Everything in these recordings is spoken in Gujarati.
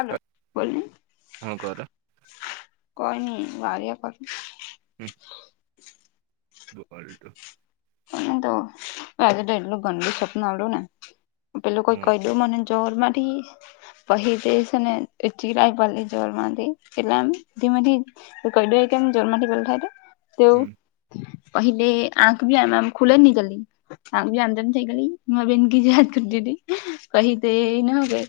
હલો બોલીને. હું કરો કોઈ નહીં વરીએ કરું. હમ્મ. બૂ હાલ તો. અહીં તો આજે તો એટલું ગંદુ સપનું આવ્યું ને પેલું કોઈ હમ કહી દઉં મને ચોર માંથી પહી જઈશ ને ચીરાઈ પલી જર માંથી એટલેમ ધીમેધી તું કહીદે કેમ જન્માથી બલ થાય તો હમ તે કહે આંખ ભી આમ આમ ખુલે નહીં જલ્દી. આમ ભી આમદની થઈ ગલી મા બેન કહી યાદ કર દી કહી તે એને ના હવે.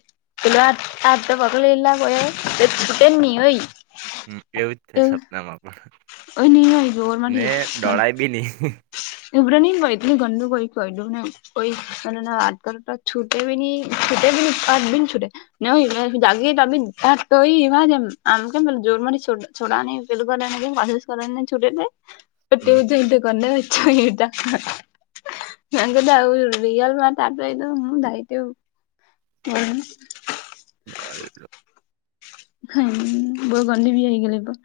પેલો આ આઠ તો પાક લઈ લ ગ છટે હની હોય. હમ્મ એવું જ થાય સપના માં પણ ઓય ની ઓય જોર ને દોળાય બી નહીં. ઉબ્ર નહી હોઈ એટલું ગંદુ કોઈ કૈંડુ ને કોઈ અને એને વાત કકરું તો છૂટે બી છૂટે બી નહીં આટબીન છૂટે. નહીં મેં જાગી તા બી તોઈ એવાજ એમ આમ કેમ જોર માંથી છોડ છોડાં નહીં પેલું ગોને કે કશિશ કરા ને છૂટે મેં એ તે હમ ધન તો કરને છે એ દા મેં કયું આ રિયલ માં આવ તો દાઇતુ હમ્મ. વાયલુ હમ બહું ગંદી ભી ગયલી પણ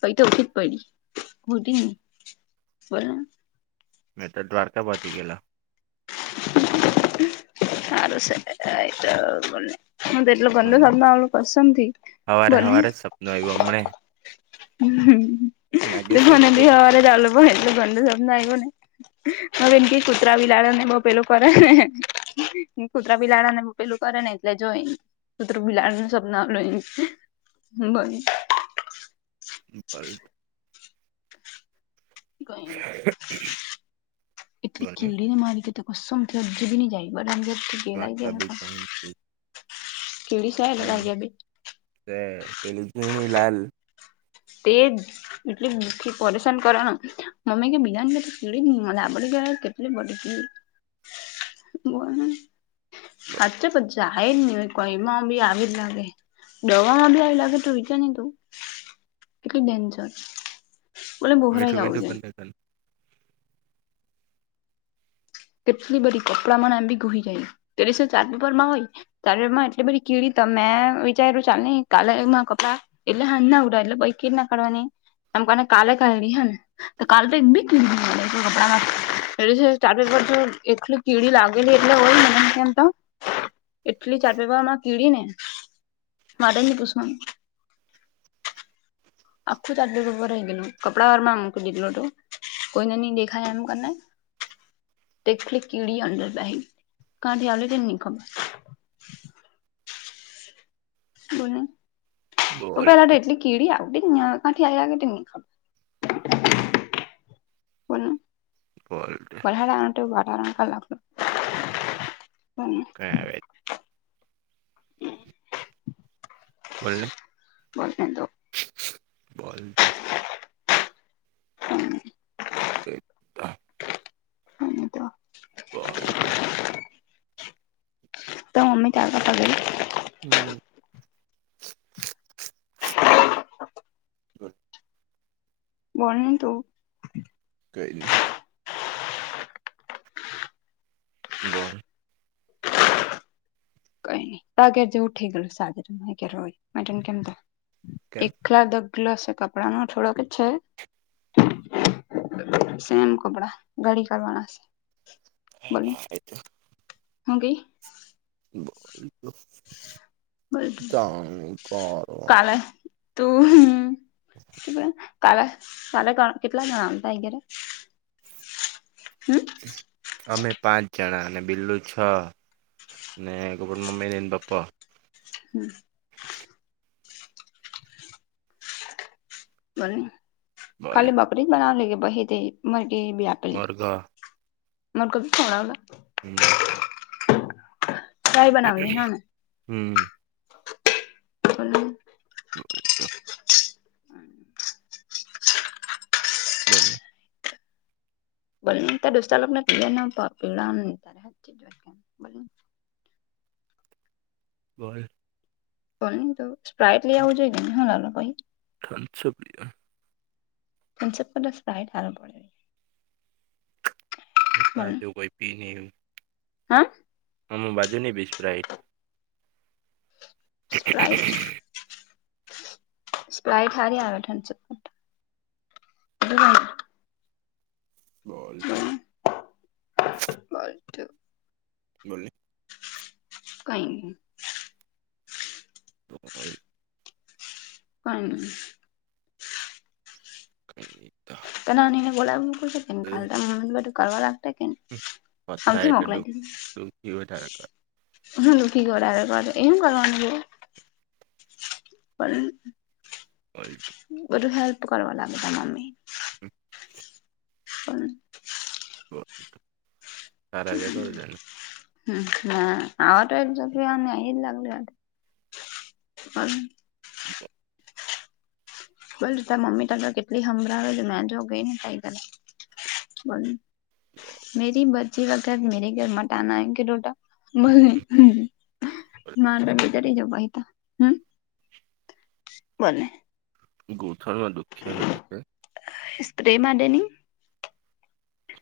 પૈ તો ઓછી જ પડી હોતી ને બોલને મેં તો દ્વારકા વતી ગેએલા. હારું છે એ [inaudible] એટલો ગંદો સપનો બોલ ને. આવિયો કસમથી બોલને. નવી બમ્બૈય. તો નાગેશ્વર મને ગયો ભી તો. હવારે આલ લોકો એટલું ગંદુ સપનો આઈવો ને. હા બેન કે કૂતરા બી લડડા ને બઉ પેલું કરે ને કૂતરા બીલાડા ને પેલું કરે ને એટલે જોયન કુતરુ બિલાડું નું સપના લઈ બ પલટ ક એટલી બોલ ને. કીડીને મારી કે કસમથી હજુ બી ની જાય બધાથી નાસ્તાભી તય છે કીડી શે તારૅ ધેર બી એ પેલી જીણી લાલ તે જ એટલી દુઃખી પરેશાન કરે ન મમ્મી કે બીજા ને ધેર કીડી જ ની મળે આપડી ઘેર બટકી બોલાને સાચ્ચે પછી જાય જ નહી કઈમાં બી આવી જ લાગે દવામાં બી આવી લાગે તું વિચાર ને તું એટલી ડેન્જર બલે મીઠું બોહરાઈ આવું મીઠું પણ જોઈએ લખન. કેટલી બધ કપડાંમાં આબી ઘુહી ગાય ત્યારે શ ચાર પીપર માં હોય શરીરમાં એટલી બધી કીડી તમે વિચાર્યું ચાલ ની કાલેમાં કપડાં એટલે હાજના ઉઠયા એટલે પછી કેવી રીત ના કાઢવાની એમ કોને કાલે કાઈઢી હેને તો કાલ તો બી કી ની મલે તો કપડામાં સાર્ટ એટલી કીડી લાગેલી એટલે હોય મને કેમ તો એટલી ચાદરમાં કીડી ને વાત ની પુછવાની આખું ચાટ પેપર રહી ગયલું કપડા વાર માં મુકી દીધેલું હતું કોઈને ની દેખાય એમ કરને એક કીડી અંંદર બેહેલી કાથી આવલી તે ની ખબર બોલ ને બોલ પહેલા તો એટલી કીડી આવતી નહી કા થી આઇવા કરે તે ની ખબર બોલ ને પોલ્ટે હાલ આટો મારવા નો કાલ આપણે કઈ આવે બોલને બોલનૅ તો બોલ તું હમ કિત્તાં હ ને તો બાઈક તાર મમ્મી શાક આપવા ગઈ તી હમ. ગુડ બોલની તુ ગએલી બોલ કઈ નઈ તો અગર જેવું ઉઠી ગયલું સાજરય કેમ એક- - કેમ આખલા ઢગલો કપડાનો થોડોક છે. સેમ કપડા. ગડી કરવાના છે. બોલની હા એ તો હું કે? [inaudible] બોલ કરવાનું- કાલે - તું કા કાલા કેટલા જણા આવવાના તારી ધરૅ હમ. અમે પાંચ જણા અને બિલ્લું છ ને એક ઉપર મમ્મી ને પપ્પા હમ. બ બોલ ખાલી બકરી જ બનાવ લ કેે પ હ તે મરકી બી- - મરઘા- મર કો [unintelligible] હમ. હમ. [unintelligible] [unintelligible] બોલો બોલને તાર દોસ્તાર લોકને [unintelligible] તારે હાચી [unintelligible] બોલ ને. બોલ બોલને તો, સ્પ્રાઈટ લઈ આવું જોઈએ [unintelligible] [unintelligible] શુક્રિયા- - થમ્પસ અપ કરતા સ્પ્રાઇટ સારું પડે. [unintelligible] એવું કોઈ કોઈ પીને હાં અમાં બાજુની બિ સ્પ્રાઇટ? સ્પ્રરાઇટ- - સ્પ્રાઇટ હારી આવે થમ્પસઅપ કરતા [unintelligible] - - બોલ તો- - બોલ તો. બોલ ને. કઈ નહી. [unintelligible] કઈ નય. કઈ નય તા. [unintelligible] કરવા લાગ પથરાય અમથી એટલે મોકલાય દીધી. [unintelligible] હું દુઃખી [unintelligible] એ હું કરવાની તો? પણ- - પલ્ટ બધું હેલ્પ કરવા લાગુ તમને. [unintelligible] [unintelligible] હમ એવા કરી [unintelligible] દે હમ. ના આવા તો એક જગ્યા લાગ [unintelligible] [unintelligible] બોલ તા મમ્મી તને કેટલી હમરાવે છે મે જો ગઈ ને થઈ બોલને. મેરી બચી કા ઘર, મેરે ઘર મટ આના એમ કેટોટો. વાંધો નય, ઘરે જવું હોય તો. હમ. બને. ઘૂંટણમાં દુખ્યા કરે છે. સ્પ્રે માટેેની.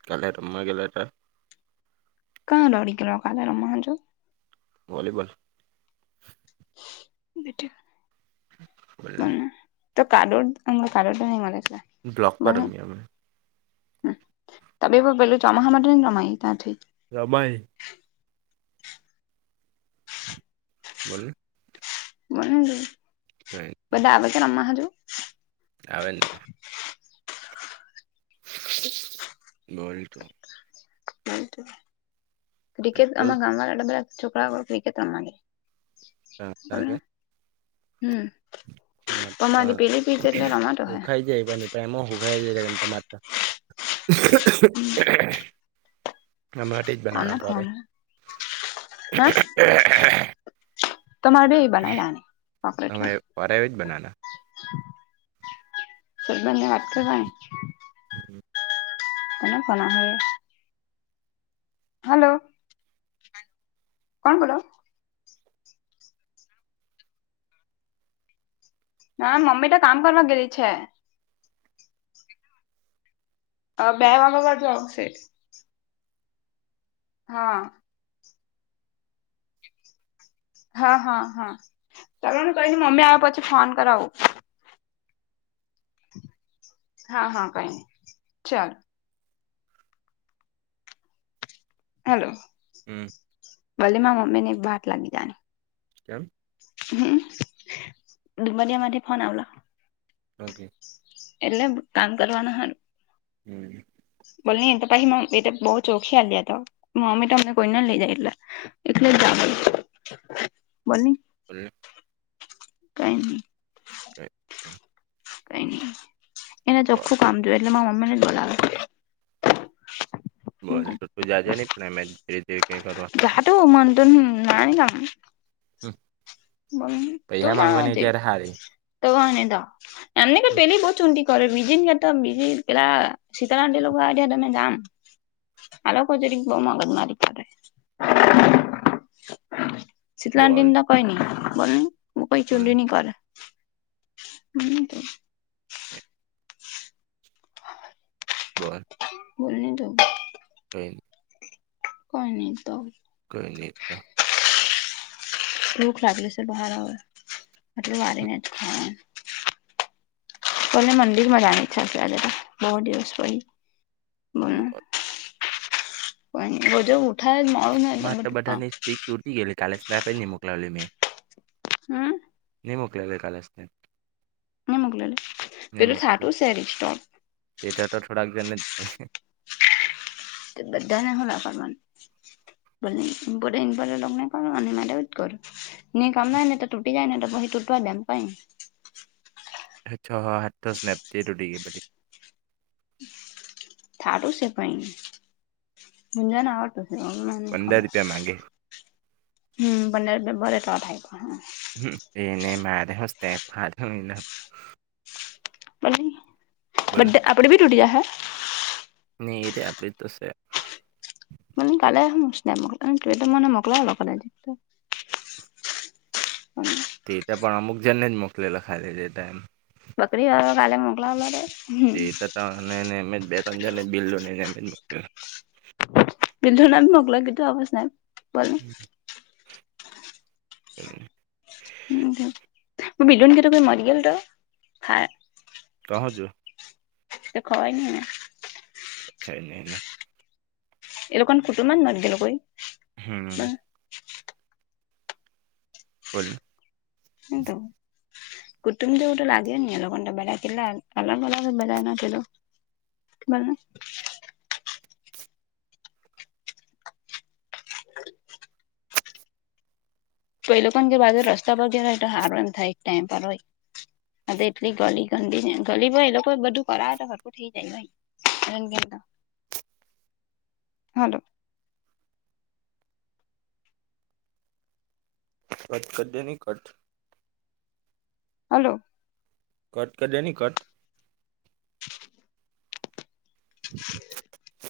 કાલે રમ્માં ગેલા હતા. કાં ડડીકેલોકાલેમ હજો. વોલીબોલ બેટું. બોલને. તો કાદવ કાદવ તો નય મલે તા બ્લોક પર રમીએ અમે. હ તમે પેલું ચોમાહા હોવા માટેને માય તા થી. રમાય. બોલો. બલ [unintelligible] જ [unintelligible] બધા આવે કે રમ્મા હજુ. આવે જ ને. બોલ તુ ક્રિકેટ પેટ્રોલ આમાં ગામ વાળા બધા છોકરાઓ પી કે તમ લગે બોલો હમ. તમા તમારી પેલી પીચ એટલે પણ રમાતો હે ઓખાઈ જાય પણને. પ્રેમો હુખાઈ જાય છે તમારે ત્યાં. કોના ફમ હમ? તમારે બે એ બનાયલા. તમે વારા જ બનાના. સબંધને વાત કર [unintelligible] હમ [unintelligible] તને બના હો. હલો. [unintelligible] કોણ કોલો? [unintelligible] ના મમ્મી તો કામ કરવા ગેલી છે. [unintelligible] અ બે વાગ વાર જાંશે [unintelligible] હા. [unintelligible] હા હા હા ચાલ કહી મમ્મી આવે પછી ફોન કરાવું. [unintelligible] હા હા કઈ નહી ચાલ. [unintelligible] હલો. હમ ભલીમાં મમ્મીને બાહટ લાગી જની. કેમ? હમ દબ દિયા માથી ફન આવેલો. ઓકે. એટલે કામ કરવાનું હ. હમ. બોને એ તો પછ એ બઉુ ચોખી હ લયા તો મમ્મી તો મમને કોઈને લઈ જાયલા. એલે જાવ બ [unintelligible] હ [unintelligible] કઈ નહી. ક [unintelligible] કઈ નઈ એને ચોખ્ખું કામ જોયું એટલે મા મમ્મી ને બોલાવે છે. બોલ તો તું જાજે નહી પણ એમે ધીરે ધીરે કઈ કરવા. જાતું મ તન નરા ન કામ [unintelligible] હમ પૈસા માંગવાની ત્યારે હારિ. તોગને દ એમને કે પહેલે બહુ ચંડી. કર બીજિ કે તમ બજ કેલા સીતારંદે લોકોવા તમે જામ. હલોકોજ ર બ મગજ મારી કરે. બોલ શીતલાંડી તો કઈ ન બો કોઈ બોલ ચુંડી નની કરે. હમ તો. અહે. બોલ ન તોું [unintelligible] રહે. કોઈ નહી તો. કોઈ નહી તા. ભૂખ લાગલી છે બહાર આવે મતલબ વાને જ ખાવા. તને મંદિરમાં જાની ચછે અત્યારે તો બહુ દિવસ પહિ. બર. કોઈ નહીં વો જો ઉઠાય મળું ને તમે તો કામ. તૂરટી ગેલી કાલે સ્ને પ મોકલાવી મેં. હમ્મ. નહીં મોકલાવી એ કાલે સ્નેહ. નો મોકલાવી પેલું થાટું શેરી સ્ટો તેટટ થોડાને તે બધાને હું ના કરવાનું. ભલે ઇમ્પોર્ટન લગ્ન કરો અને માટેવું જ કરું. ની કામ ના ને તો તૂટી જાય ને તો પછી તૂટવા દમ પઈ. અચ્છા હા હા તોજ ને તે તૂટી ગઈ પહિ. થાટું છે ભાઈ મુંજણ આવડતું છે હને પંદર ખબર. રૂપિયા માંગે હમ્મ બંને બ બને થાય કોય. હમ્મ તે એને મારે હસ્તે ફાલતુ નીના બને બોલ બધે આપડે ભી તૂટી જા હૈ. નહી એતે આપડે તો છે. મને કાલે હુસ તો મને મોકલાય લોકો ને હજી તો. હા. તેટા પણ અમુક જનને જ મોકલેલા ખાલી ટાઈમ. બકરી આયા કાલે મોકલાવા માટે. તે તો તને ને હમે બે ત્રણ બિલ લો લેને મોકલે. બિંધુ ના મગલો કેતો આવજ ને બલ. હમ્મ. હ બધન ગીતો કો મરી ગલ તો હા. કહો છો. તે ખવાય ન ને. અચછ એ મહને [unintelligible] એ લોકોકમ કુટુંમાંન નગેલું કોઈ. હમ. બોલ. એ તો [unintelligible] કુટુંબ દવ તો લાગે ને અ લોકોગ બે કેટલા અલગ અલગ બલા ના કેલો. મન [unintelligible] તો એ લોકો ને જે બાજુ રસ્તા પર ગય તો હારો એમ થાય ટાઈમ પર હોય. હ એટલી ગલી ગંદી ગલી ભ એ લોકો બધું કરાવે તો હરકું થઇ જાય. હાલો. કત કઢે ન કટ [unintelligible] હલો. કટ ક દેની કટ. હ [inaudible]